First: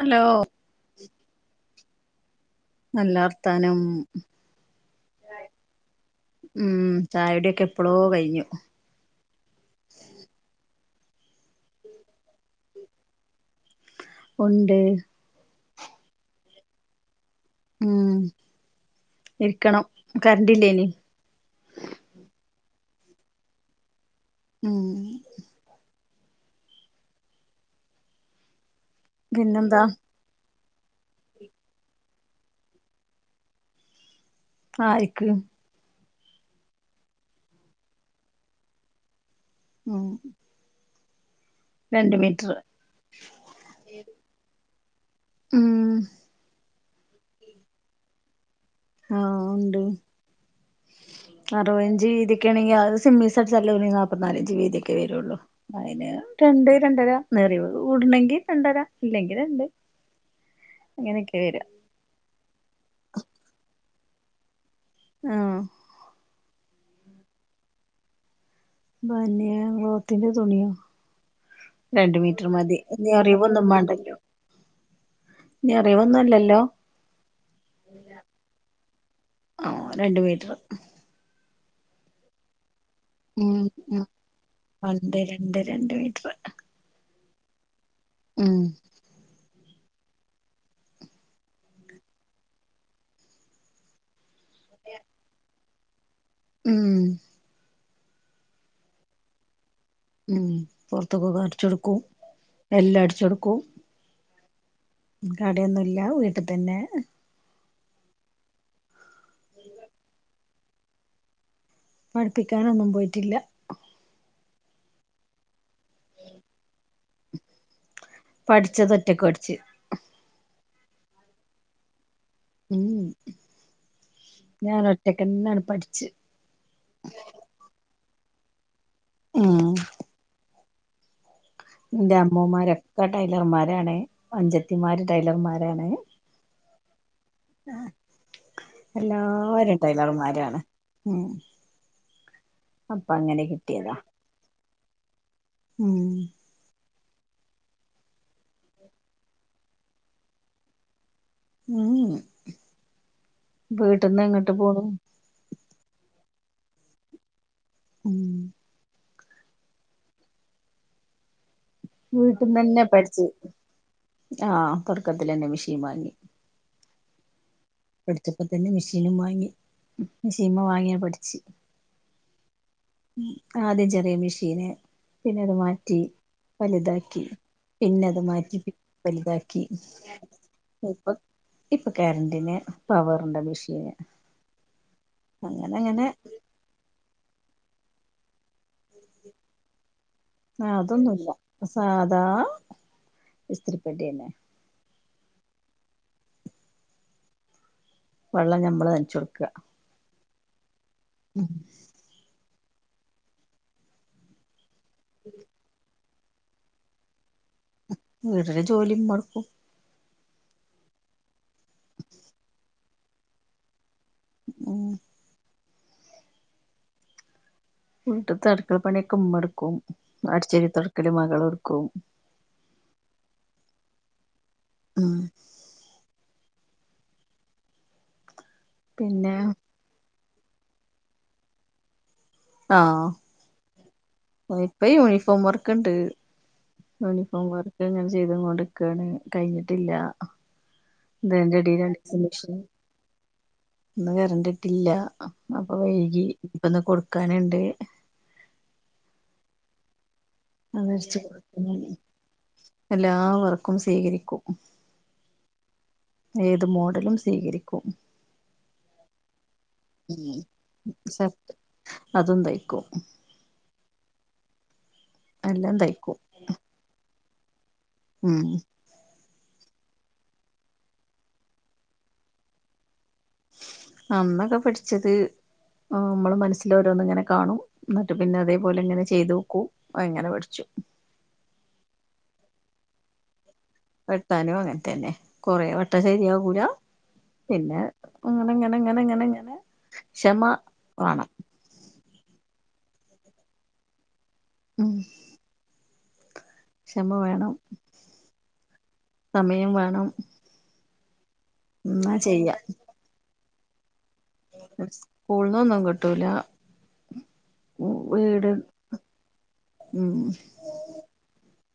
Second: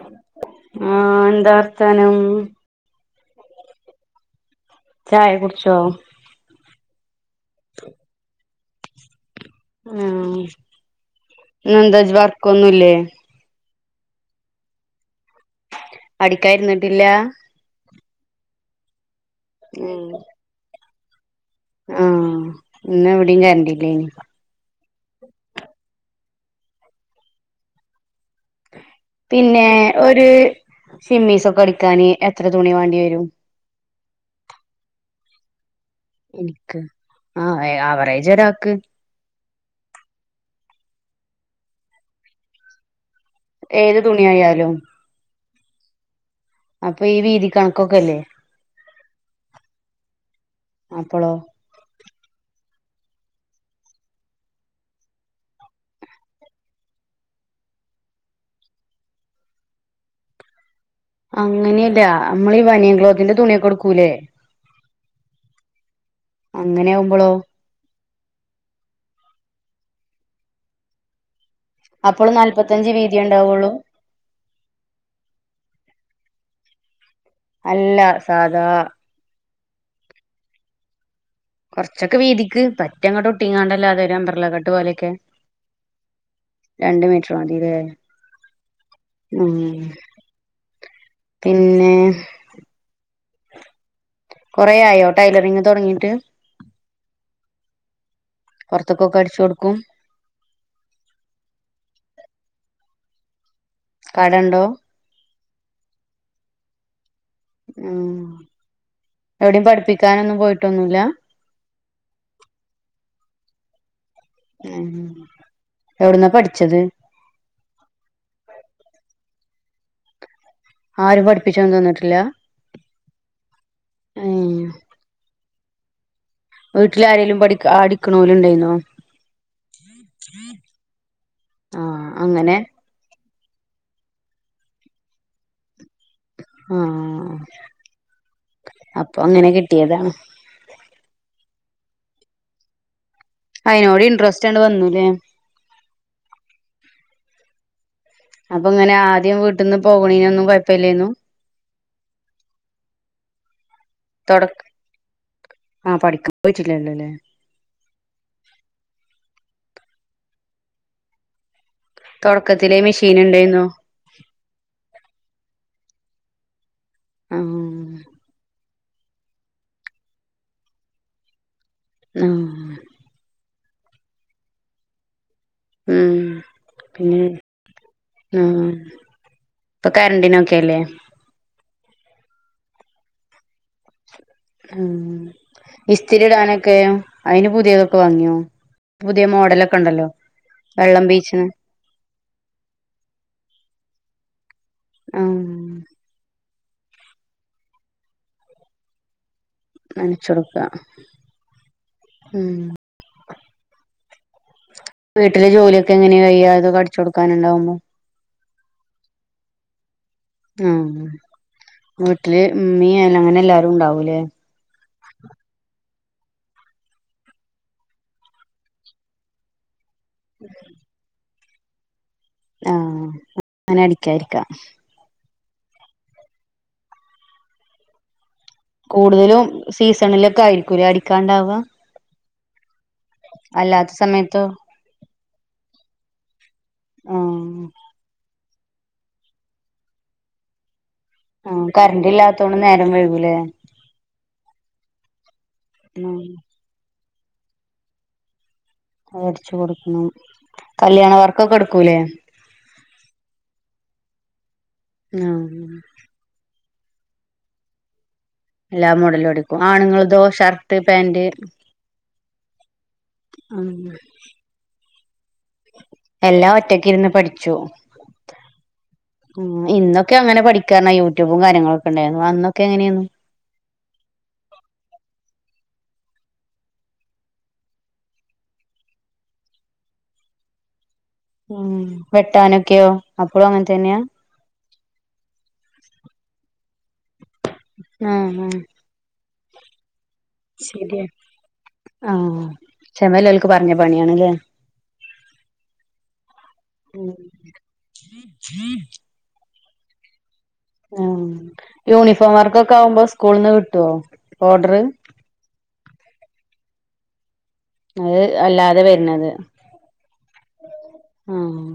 Hello ആഹ് എന്താ വർത്താനം നല്ല വർത്താനം ചായ കുടിച്ചോ ഉം ചായ കുടിയോക്കെ എപ്പളോ കഴിഞ്ഞു ആഹ് ഇന്നന്താ വർക്കൊന്നുംല്ലേ ഒണ്ട് അടിക്കായിരുന്നിട്ടില്ല ഉം എരിക്കണം ഉം കറണ്ട് ഇല്ലേനി ആഹ് ഇന്ന് എവിടെയും കരണ്ടില്ലേനി ഉം പിന്നെ പിന്നെന്താ ഒരു സിമ്മീസ് ഒക്കെ അടക്കാന് എത്ര തുണി വേണ്ടി വരും ആരിക്ക് എനിക്ക് ആഹ് ആവറേജ് ഒരാക്ക് ഉം രണ്ട് മീറ്ററ് ഏത് തുണിയായാലും ഉം അപ്പൊ ഈ വീതി കണക്കൊക്കെല്ലേ ആഹ് ഉണ്ട് അപ്പളോ റഞ്ചിവീതിക്കാണെങ്കി അത് സിമ്മിസടിച്ചാല് ഒരു നാൽപ്പനാലഞ്ച് വീതിയൊക്കെ വരൊള്ളു അയിന് രണ്ട് രണ്ടര നൊറിവ്കൂടണെങ്കി രണ്ടര ഇല്ലെങ്കി രണ്ട് അങ്ങനെയൊക്കെ വരാ അങ്ങനെയല്ല അമ്മള് ഈ ബനിയൻക്ലോത്തിന്റെ തുണിയൊക്കെടുക്കൂല്ലേ ആഹ് അങ്ങനെ ആകുമ്പോളോ ബെന്നിയഗ്ലോത്തിന്റെ തുണിയോ അപ്പോൾ രണ്ട്‌മീറ്റർ മതി നാല്പത്തഞ്ച് എന്നീ വീതിയെ നൊറിവൊന്നും ഉണ്ടാവുള്ളൂ മാണ്ടല്ലോ നൊറിവൊന്നുല്ലല്ലോ അല്ല സാധാ ആഹ് രണ്ട് മീറ്റർ കൊറച്ചൊക്കെ വീതിക്ക് പറ്റങ്ങോട്ട് ഉം ഒട്ടിങ്ങണ്ടല്ലാതെ ഉം ഒരു അമ്പറലക്കട്ട് പോലെയൊക്കെ രണ്ട് രണ്ട് രണ്ട് മീറ്റർ രണ്ട് മീറ്റർ മതീലെ ഉം മ്ഹ് പിന്നെ കൊറെ ആയോ ടൈലറിങ്ങ് തൊടങ്ങിട്ട് മ്മ്ഹ് പൊറത്ത്ക്കൊക്കെ അടിച്ചൊടുക്കും ഉം പൊർത്ത്ക്കൊക്കെ അടിച്ചടുക്കും എല്ലാം അടിചൊടുക്കും കടണ്ടോ കടയൊന്നുല്ല വീട്ട്തന്നെ ഉം എവിടേം പഠിപ്പിക്കാനൊന്നും പോയിട്ടൊന്നുല്ല പഠിപ്പിക്കാനൊന്നും പോയിട്ടില്ല എഹ് എവിടന്നാപഠിച്ചത് പഠിച്ചതൊറ്റക്ക് പഠിച്ച് ആരും പഠിപ്പിചന്നൊന്നിട്ടില്ല ഉം ഞാനൊറ്റക്കനാട് പഠിച്ച് വീട്ടിലാരേലും പഠിക്ക അടിക്കണോല് ഇണ്ടേയിനോ ഉം ഇന്റെ അമ്മോമാരൊക്കെ ടൈലർമാരാണ് അഞ്ചത്തിമാര് ടൈലർമാരാണ് ആഹ് ആഹ് അപ്പൊ അങ്ങനെ എല്ലാരും കിട്ടിയതാണ് ടൈലർമാരാണ് ഉം അപ്പൊ അങ്ങനെ അയിനോട് ഇൻട്രസ്റ്റ്ങ്ങട്ട് വന്നൂലേ മ്മ്ഹ് അപ്പൊ ഇങ്ങനെ ആദ്യം വീട്ടിന്ന് പോവണേനൊന്നും കൊഴപ്പലേനു ഉം വീട്ടിന്ന് എങ്ങട്ട് പോണു ആഹെ പഠിക്ക പോയിട്ടില്ലല്ലോലേ ഉം തൊടക്കത്തിലേ വീട്ടന്നന്നെ മെഷീൻ പഠിചെ ഇണ്ടായിന്നോ ആഹ് തൊടക്കത്തിലന്നെ മെഷീൻവാങ്ങി ആഹ് പഠിച്ചപ്പതന്നെ മിഷീനും വാങ്ങി മിഷീൻമെ വാങ്ങ്യാ പഠ്ച്ച് ആഹ് ഉം ആദ്യം ചെറിയ മിഷീന് പിന്നെ അത് മാറ്റി ഉം പിന്നെ വല്താക്കി പിന്നത് മാറ്റി ആഹ് വല്താക്കി ഇപ്പൊ കരണ്ടിനൊക്കെല്ലേ ഇപ്പം ഇപ്പൊ കരണ്ടിന് പവർന്റെ മിഷീന് ഉം ഇസ്തിരി ഇടാനൊക്കേം അയ്ന് പുത്യേതൊക്കെ വാങ്ങ്യോ പുത്യേ മോഡലൊക്കെണ്ടല്ലോ ആഹ് അതൊന്നുല്ല സാധാ ഇസ്തിരിപ്പെട്ടിയെന്നെ ആഹ് വള്ളം ഞമ്മള് നൻച്ചാെട്ക്ക നൻച്ചാെട്ക്കാ ഉം ഉം വീട്ടിലെ ജോലിയൊക്കെങ്ങെനെയാ കയ്യാ ഇതൊക്കെ അടിച്ചാെട്ക്കാന്ണ്ടാവുമ്പം വീട്ടിലെ ജോലി ഇമ്മട്ക്കും ആഹ് വീട്ട്ല് മ്മീം അ അങ്ങെനെല്ലാരുംണ്ടാവുലേ ഉം വീട്ട്ത്തെ അട്ക്കള പണ്യൊക്കെ മ്മട്ക്കും അടിച്ച് വാരി തൊടക്കല് മകള്ട്ക്കും ആഹ് [unintelligible] നെ അടിക്കാരിക്കാ ആഹ് പിന്നെ കൂട്തലും സീസണിലൊക്കെ ആയിരിക്കുലെ അടിക്കാണ്ടാവ ആഹ് അല്ലാത്ത സമയ ആഹ് ഇപ്പ യൂണിഫോം വർക്ക്ണ്ട് ആ യൂണിഫോം വർക്ക്ങ്ങെനെ ചെയ്ത്ങ്ങോണ്ട് ക്കാണ് കയ്ഞ്ഞിട്ടില്ല ആ ത്‌ന്റെ കറണ്ട് എടീലട്ച്ച ഇല്ലാത്തോണ്ട് മിഷീൻ നേരം വൈകൂലേ ഇന്ന് കരണ്ട്ട്ടില്ലാ അ അപ്പ ആ വൈകി ഇപ്പന്ന് കൊട്ക്കാന്ണ്ട് അത് അട്ച്ചു കൊടുക്കണം അത് കല്യാണ വരച്ച് വർക്കൊക്കെ കൊടുക്കണം ട്ക്കൂലേ എല്ലാ വർക്കും സീകരിക്കും ആഹ് ഏത് മോഡലും സീകരിക്കും എല്ലാ മോഡലും അടിക്കും ആണ്ങ്ങൾതോ ഉം ഷർട്ട് പേന്റ് ഷർട്ട് അതും തയ്ക്കും അതും തയ്ക്കും എല്ലാം തയ്ക്കും എല്ലാം ഒറ്റക്കിര്ന്ന് പഠിച്ചു ഉം ഉം ഇന്നൊക്കെ അങ്ങെനെ പഠിക്കാർഞ്ഞാ യൂട്യൂബും കാര്യങ്ങളൊക്കെണ്ടായ്ര്ന്നു അന്നൊക്കെ എങ്ങെനേന്നു അന്നൊക്കെ പഠിച്ചത് മ്മള് മനസ്സില് ഓരോന്ന്ങ്ങെനെ കാണും ന്നട്ട് പിന്നെ അതേപോലെ ഇങ്ങെനെ ചെയ്തോക്കൂ അങ്ങെനെ പഠിച്ചു ഉം വെട്ടാനൊക്കെയോ അപ്പളും അങ്ങൻ തന്നെയാ വെട്ടാനും അങ്ങൻതന്നെ കൊറേ വട്ടം സെര്യാവൂലാ പിന്നെ ആ ആ അങ്ങെനെങ്ങെനെങ്ങെനെങ്ങെനെങ്ങെനെ ശെര്യാ ആഹ് ക്ഷമല്ലോൽക്ക് പർഞ്ഞ പണ്യാണ്ലേ ഉം ക്ഷമ വേണം സമയം വേണം ആഹ് എന്നാ യൂണിഫോം വർക്കൊക്കെ ആവുമ്പോ സ്കൂള്ന്ന് കിട്ട്വോ ഉസ്കൂൾന്നൊന്നും കിട്ടൂലാ അത് വീട് അല്ലാതെ വരുന്നത് ഉം ആഹ്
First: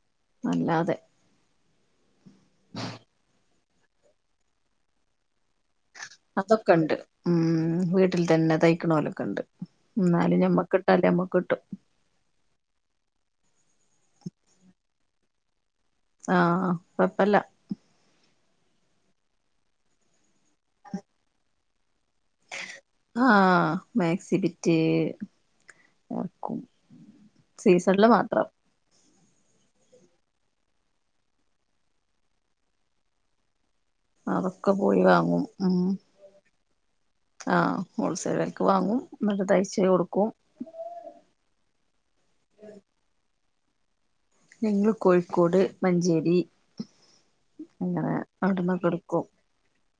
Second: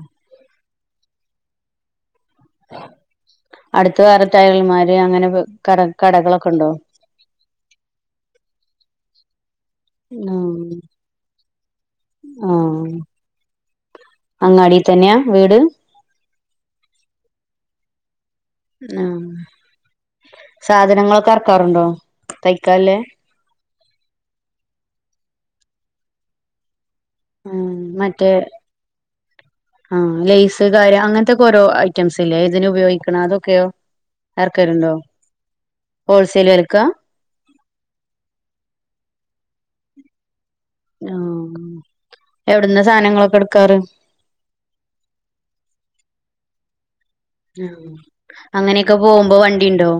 അല്ലാതെ അട്ത്ത് വേറെ ടയൽമാര് അങ്ങെനെ [unintelligible] അതൊക്കെ ഇണ്ട്. ഉം വീട്ടിൽ തന്നെ തയ്ക്കണോലൊക്കെ ഇണ്ട്. ഇന്നാലും ഞമ്മക്ക് ആഹ് കിട്ടാല്ലെ ഞമ്മക്ക് കിട്ടും. ആഹ് അങ്ങാടി തന്നെയാ വീട് ആഹ് കൊഴപ്പല്ല ആഹ് സാധനങ്ങളൊക്കെ എറക്കാറുണ്ടോ. തയ്യ്ക്കാല്ലെ ആഹ് മാക്സി ബിറ്റ് നോക്കും. ആഹ് മറ്റേ ആ ലേയ്സ് കാര്യം അങ്ങൻത്തൊക്കെ ഓരോ ഐറ്റംസ് ഇല്ലേ ഇതിന് ഉപയോഗിക്ക്ണ അതൊക്കെയോ അതൊക്കെ എറ്ക്കലുണ്ടോ പോയി വാങ്ങും ഉം ഹോൾസെയിൽ വെലക്കാ ആഹ് ഹോൾസെയിൽ വെലക്ക് വാങ്ങും. ഇന്നട്ട് തയ്ച്ച് കൊടുക്കും. ആഹ് എവിടന്ന സാധനങ്ങളൊക്കെ എടുക്കാറ്? ഞങ്ങൾ കോഴിക്കോട് മഞ്ചേരി. അങ്ങനെ അങ്ങനെയൊക്കെ അവിട്ന്നൊക്കെടുക്കും. പോകുമ്പോ വണ്ടിണ്ടോ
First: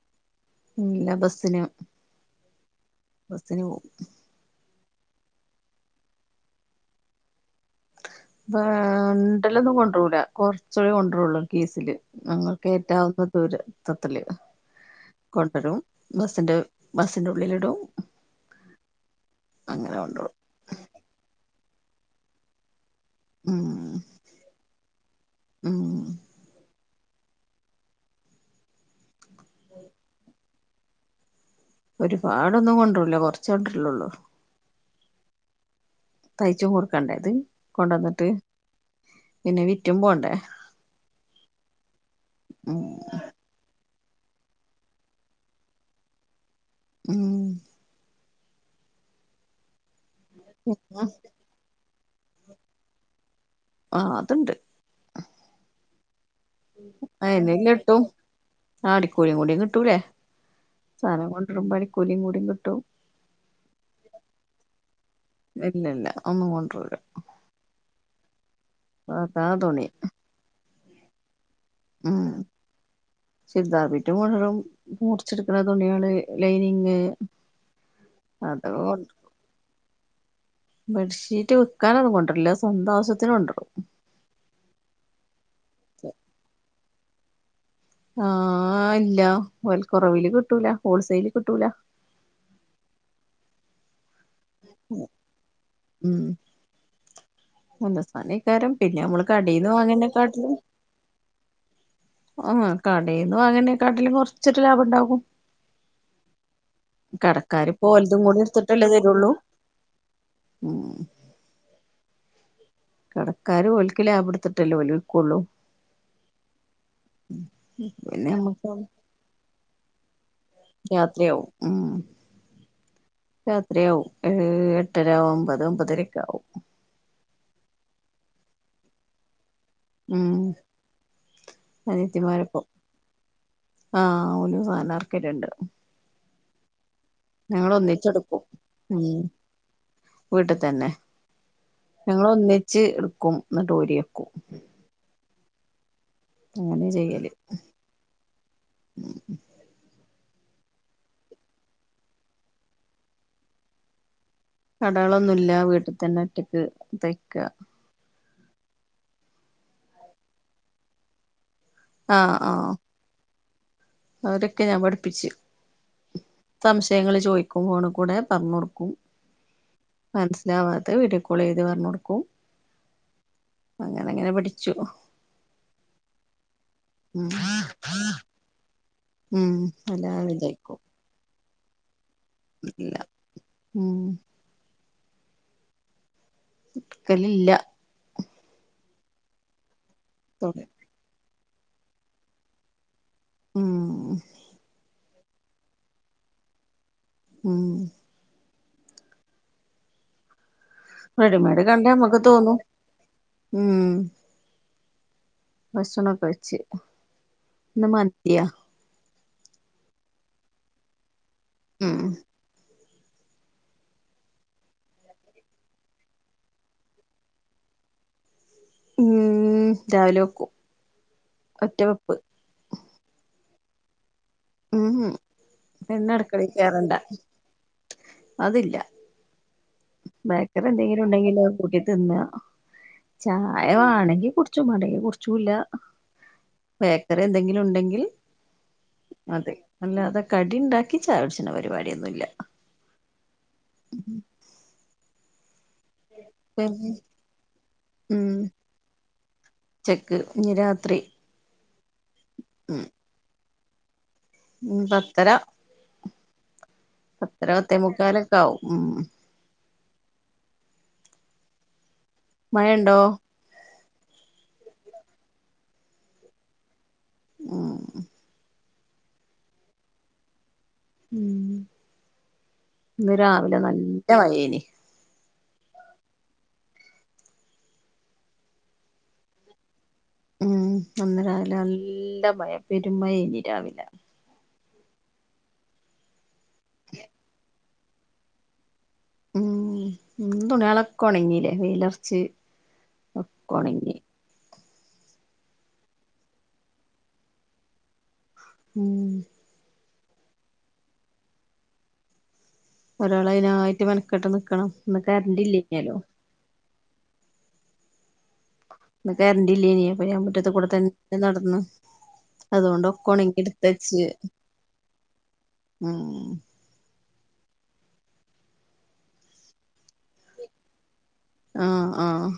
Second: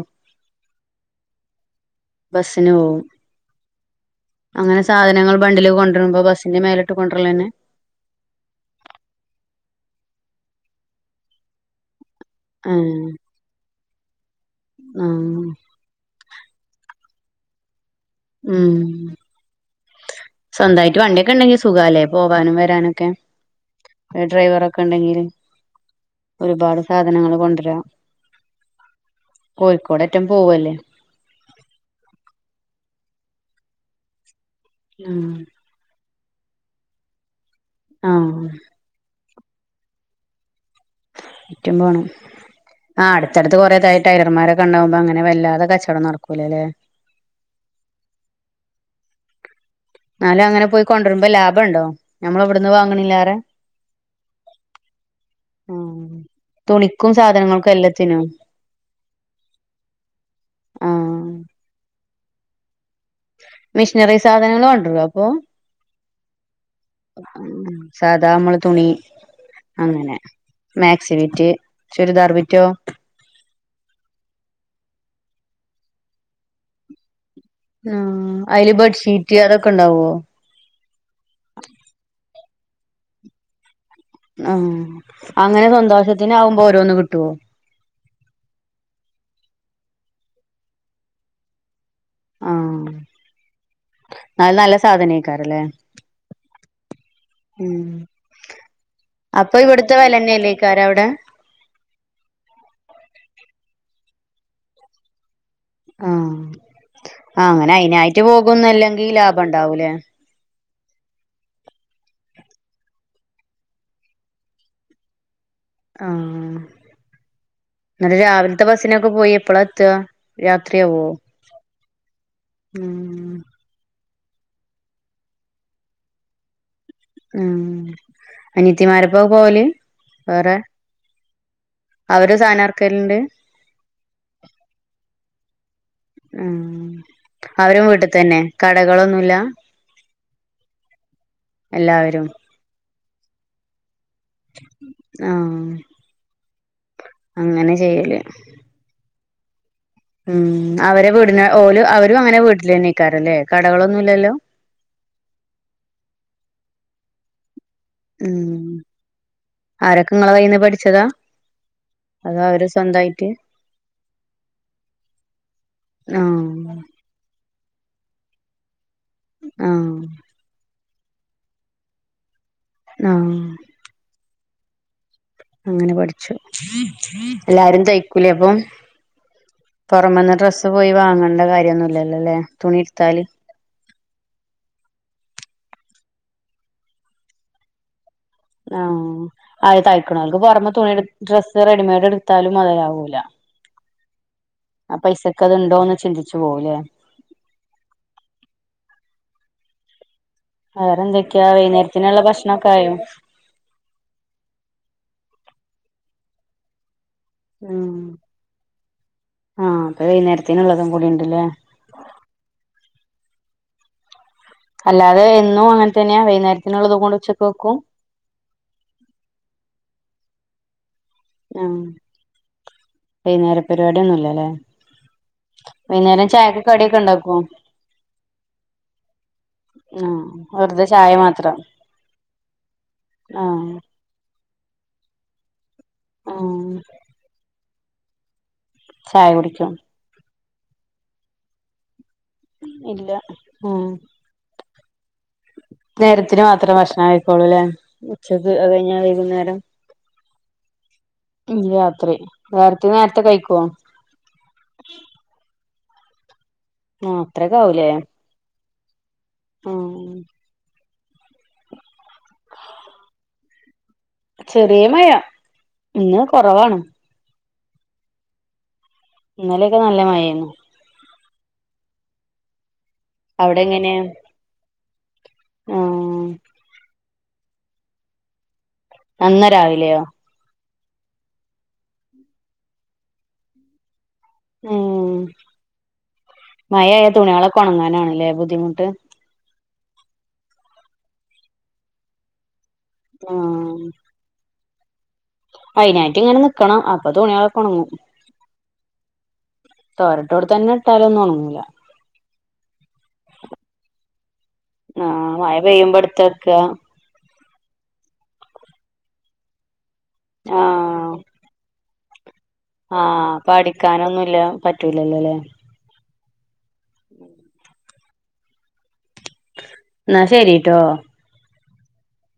ഇല്ല ബസിന ബസ്സിന് പോവും ബസിന് പോവും. അങ്ങനെ സാധനങ്ങൾ ബണ്ടിൽ കൊണ്ട്രുമ്പോ ബസിന്റെ മേലെട്ട് കൊണ്ട്ര്ലെന്നെ? ബാണ്ടിലൊന്നും കൊണ്ട്രൂല കൊറചെ കൊണ്ട്രൊള്ളു കിസില്. ഞങ്ങൾക്ക് ഏഹ് ഏറ്റാവുന്ന ദൂരത്തത്തില് ആഹ് കൊണ്ടരും. ബസ്സിന്റെ ബസിന്റെ ഉള്ളിലിടും. ഉം അങ്ങനെ കൊണ്ടോവും സ്വന്തായിട്ട് വണ്ടിയൊക്കെ ഇണ്ടെങ്കി സുഖാലേ പോവാനും വരാനൊക്കെ? ഉം ഡ്രൈവറെക്കെ ഇണ്ടെങ്കില്. ഉം ഒരുപാട് സാധനങ്ങൾ കൊണ്ടരാ കോഴിക്കോടെറ്റം പോവല്ലേ? ഒരുപാടൊന്നും കൊണ്ടരുല്ല കൊറ്ച്ച് കൊണ്ടര്ലൊള്ളൂ. ഉം തയ്ച്ചും കൊട്ക്കണ്ടേ ഇത്. കൊണ്ടന്നിട്ട്. ആഹ് പിന്നെ വിറ്റും പോണ്ടേ? വിറ്റും പോണം ഉം ആഹ് ആട്. ത്തട്ത് കൊറേ ടൈലർമാരൊക്കെ ഇണ്ടാക്മ്പോ അങ്ങനെ വല്ലാതെ കച്ചോടം നടക്കൂല്ല ല്ലേ? ഉം ഇന്നാലും അങ്ങനെ പോയി കൊണ്ട രുമ്പോ ലാഭ ഇണ്ടോ. ഞമ്മളെ ഇവിടന്ന് വാങ്ങ്ണില്ലാറെ? ആഹ് അതുണ്ട് ഉം തുണിക്കും സാധനങ്ങൾക്കും എല്ലത്തിനും. ആ അടിക്കൂലിയും കൂടിയും കിട്ടൂലേ. സാധനം ആഹ് കൊണ്ടരുമ്പോ അടിക്കൂലിയും കൂടിം കിട്ടും. മിഷിനറി സാധനങ്ങള് കൊണ്ട രോ അപ്പൊ? ഇല്ലല്ല ഒന്നും കൊണ്ടരൂല ഉം സാദാ അമള്. തുണി അതാ തുണി അങ്ങനെ മാക്സി ബിറ്റ് ഉം ചുരിദാർ ബിറ്റോ? ചുരിദാർ ബിറ്റും കൊണ്ടരും മുറിച്ചെടുക്കുന്ന തുണിയേള് ലൈനിങ്. ആഹ് അത് അയില് ബെഡ്ഷീറ്റ് അതൊക്കെ ഇണ്ടാവോ? ബെഡ്ഷീറ്റ് വിക്കാനൊന്നും കൊണ്ടര്ല്ല. സ്വന്തം ആവശ്യത്തിന് കൊണ്ട്രും. അം അങ്ങനെ സ്വന്തം ആവശ്യത്തിന് ആകുമ്പോ ഓരോന്ന് കിട്ടോ? ആഹ് ഇല്ല വെല കൊറവില് കിട്ടൂല ഹോൾസെയില് കിട്ടൂല. ആഹ് ഇന്നാലും നല്ല സാധനേക്കാരെലേ? ഉം ഉം നല്ല സാനേക്കാരം പിന്നെ നമ്മള് അപ്പെ കടേന്ന് ഇവിട്ത്തെ വാങ്ങുന്നേക്കാട്ടിലും വെലന്നെല്ലേക്കാ രം അവടെ? ആ കടേന്ന് വാങ്ങ്ണേകാട്ടിലും കൊറച്ചൊരു ലാഭം ഇണ്ടാവും. ആ ആ അങ്ങനെ കടക്കാരിപ്പോ ഓല്തും അയിനായിട്ട് കൂടി ഇടുത്തിട്ടല്ലേ പോകുന്നല്ലെങ്കി തരൊള്ളൂ. ലാഭം ഉണ്ടാവൂലേ ഉം കടക്കാര് ഓല്‌ക്ക് ലാഭ ഇടുത്തിട്ടല്ലേ ഓല് വിക്കൊള്ളൂ? ആഹ് ഇന്നലെ പിന്നെ രാവില്ത്തെ നമ്മക്ക് ബസിനൊക്കെ പോയി എപ്പളാ എത്ത? രാത്രിയാവും ഉം ഉം എട്ടരാവും ഏ് എട്ടര ഒമ്പത് ഒമ്പതരെക്കെ ആകും. ഉം അനിയത്തിമാരപ്പ പോവല്? ഉം വേറെ അവര് അനിയത്തിമാര സാധനം ഇപ്പം. ഇറക്കലുണ്ട് ആഹ് ഓല് സാധനം ഇറക്കിട്ടുണ്ട് ഉം അവരും വീട്ടിൽ തന്നെ ഒന്നിച്ചെടുക്കും ഉം കടകളൊന്നുല്ല. വീട്ടി തന്നെ എല്ലാവരും ഞങ്ങൾ ഒന്നിച്ച് എടുക്കും ഇന്നിട്ടോരി വെക്കും ആഹ് അങ്ങനെ ചെയ്യല്. അങ്ങനെ ചെയ്യല് [unintelligible] ഉം അവരെ വീടിന ഓല് അവരും അങ്ങനെ വീട്ടിലെന്നേ കാരും ലെ കടകളൊന്നുംല്ലല്ലോ? കടകളൊന്നുംല്ല വീട്ടിൽ തന്നറ്റക്ക് തയ്ക്ക ഉം ആരൊക്കെ നിങ്ങളെ കൈയിന്ന് പഠിച്ചതാ ആഹ് അത അവര് ആഹ് സ്വന്തായിട്ട് അവരൊക്കെ ഞാൻ പഠിപ്പിച്ച് ആഹ് സംശയങ്ങള് ചോയിക്കും ഫോണിക്കൂടെ പർഞ്ഞൊടുക്കും ആഹ് മനസ്സിലാവാത്തെ വീഡിയോ കോൾ ചെയ്ത്പറഞ്ഞ് കൊടുക്കും ആഹ് അങ്ങനങ്ങനെ പഠിച്ചു അങ്ങനെ പഠിച്ചു ഉം എല്ലാരും തയ്ക്കൂലേ അപ്പം ഉം അല്ലാതെ പുറമന്ന് ഡ്രസ്സ് വിജയിക്കും പോയി വാങ്ങണ്ട കാര്യന്നുല്ലല്ലോലേ ഇല്ല തുണിട്ത്താല് ഉം ക്കലില്ല ആഹ് അയ് തയ്ക്ണോൽക്ക് തോനെ പുറമെ തുണി എടു ഡ്രസ്സ് റെഡിമെഡ് എടുത്താലും മൊതലാവൂല ഉം ആ പൈസക്കത്ണ്ടോന്ന് ചിന്തിച്ചു പോകൂലേ ഉം വേറെന്തൊക്കെയാ റെഡിമെയ്ഡ് കണ്ട നമ്മക്ക് വൈകുന്നേരത്തിന്ള്ള ഭക്ഷണം തോന്നും ഒക്കെ ആയോ ഉം ഭക്ഷണോക്കഴിച്ച് ഉം ആഹ് അത് വൈകുന്നേരത്ത്ന്ള്ളതും കൂടിണ്ട്ല്ലെ ഉം അല്ലാതെ എന്നും അങ്ങനെ തന്നെയാ വൈന്നേരത്തിനുള്ളതും കൂടെ ഉച്ചക്ക് വെക്കും ഉം രാവിലെ വെക്കും ആഹ് ഒറ്റ വെപ്പ് വൈന്നേര പരിവാടിയൊന്നുല്ലലേ ഊഹും പിന്നെ അടക്കളീ കേറണ്ട കടിയൊക്കെ ഉണ്ടാക്കുവോ അതില്ല ആഹ് ബേക്കറി വെറുതെ എന്തെങ്കിലും ചായ ഉണ്ടെങ്കിലൊ മാത്രം കൂട്ടി തിന്ന ചായ ആഹ് വാണെങ്കി കുടി ച്ചു മടങ്കി കുട്ച്ചൂല്ല ആഹ് ബേക്കറി എന്തെങ്കിലും ഉണ്ടെങ്കിൽ ചായ അതെ കുടിക്കും അല്ലാതെ കടിണ്ടാക്കി ചയൊട്ച്ണ പരിപാടിയൊന്നുല്ല ഇല്ല ആഹ് നേരത്തിന് മാത്ര പിന്നെ ഭക്ഷണം കഴിക്കോള്ളൂല്ലേ ഉച്ചക്ക് അത് കഴിഞ്ഞാ വൈകുന്നേരം ച്ചെക്ക് ഞ പിന്നെ രാത്രി ഉം നേരത്തിന് നേരത്തെ കഴിക്കോ ഉം പത്തര ആഹ് പത്തര അത്രയൊക്കെ പത്തേമുക്കാലൊക്കെ ആവും ഉം ഉം മയണ്ടോ ചെറിയ മഴ ഇന്ന് കൊറവാണ് ഉം ഇന്നലെക്കെ നല്ല മഴേന്നു ഉം ഇന്ന് രാവിലെ അവിടെ എങ്ങനെ നല്ല മയേനി ആഹ് അന്ന രാവിലെയോ ഉം ഇന്ന് രാവിലെ നല്ല മയ പെരും മയേനി രാവിലെ ഉം മഴായാ തുണികളൊക്കെ ഉണങ്ങാനാണല്ലേ ബുദ്ധിമുട്ട് ഉം തുണികളൊക്കെ ഉണങ്ങില്ലേ വയിലൊറച്ച് ഒക്കെ ആഹ് ഉണങ്ങി അയ്നായിട്ടിങ്ങനെ നിക്കണം അപ്പൊ തുണിയോളൊക്കെയുണങ്ങും ഉം തോരട്ടോട്തന്നെ ഇട്ടാലൊന്നും ഒണങ്ങൂല ഒരാളയിനായിട്ട് മെനക്കെട്ട് നിക്കണം ഇന്ന് കരണ്ടില്ലേഞ്ഞാലോ തേക്കുക ഇന്ന് കരണ്ടില്ലേനി അപ്പൊ ഞാൻ മുറ്റത് കൂടെ ആഹ് തന്നെ നടന്ന് അതുകൊണ്ട് ആഹ് ഒക്കെയൊണങ്ങി അപ്പൊ എടുത്തു വെച്ചല് അടിക്കാനൊന്നുംല്ല ഉം ഉം എന്നാ ശെരീട്ടോ ആഹ് ആഹ്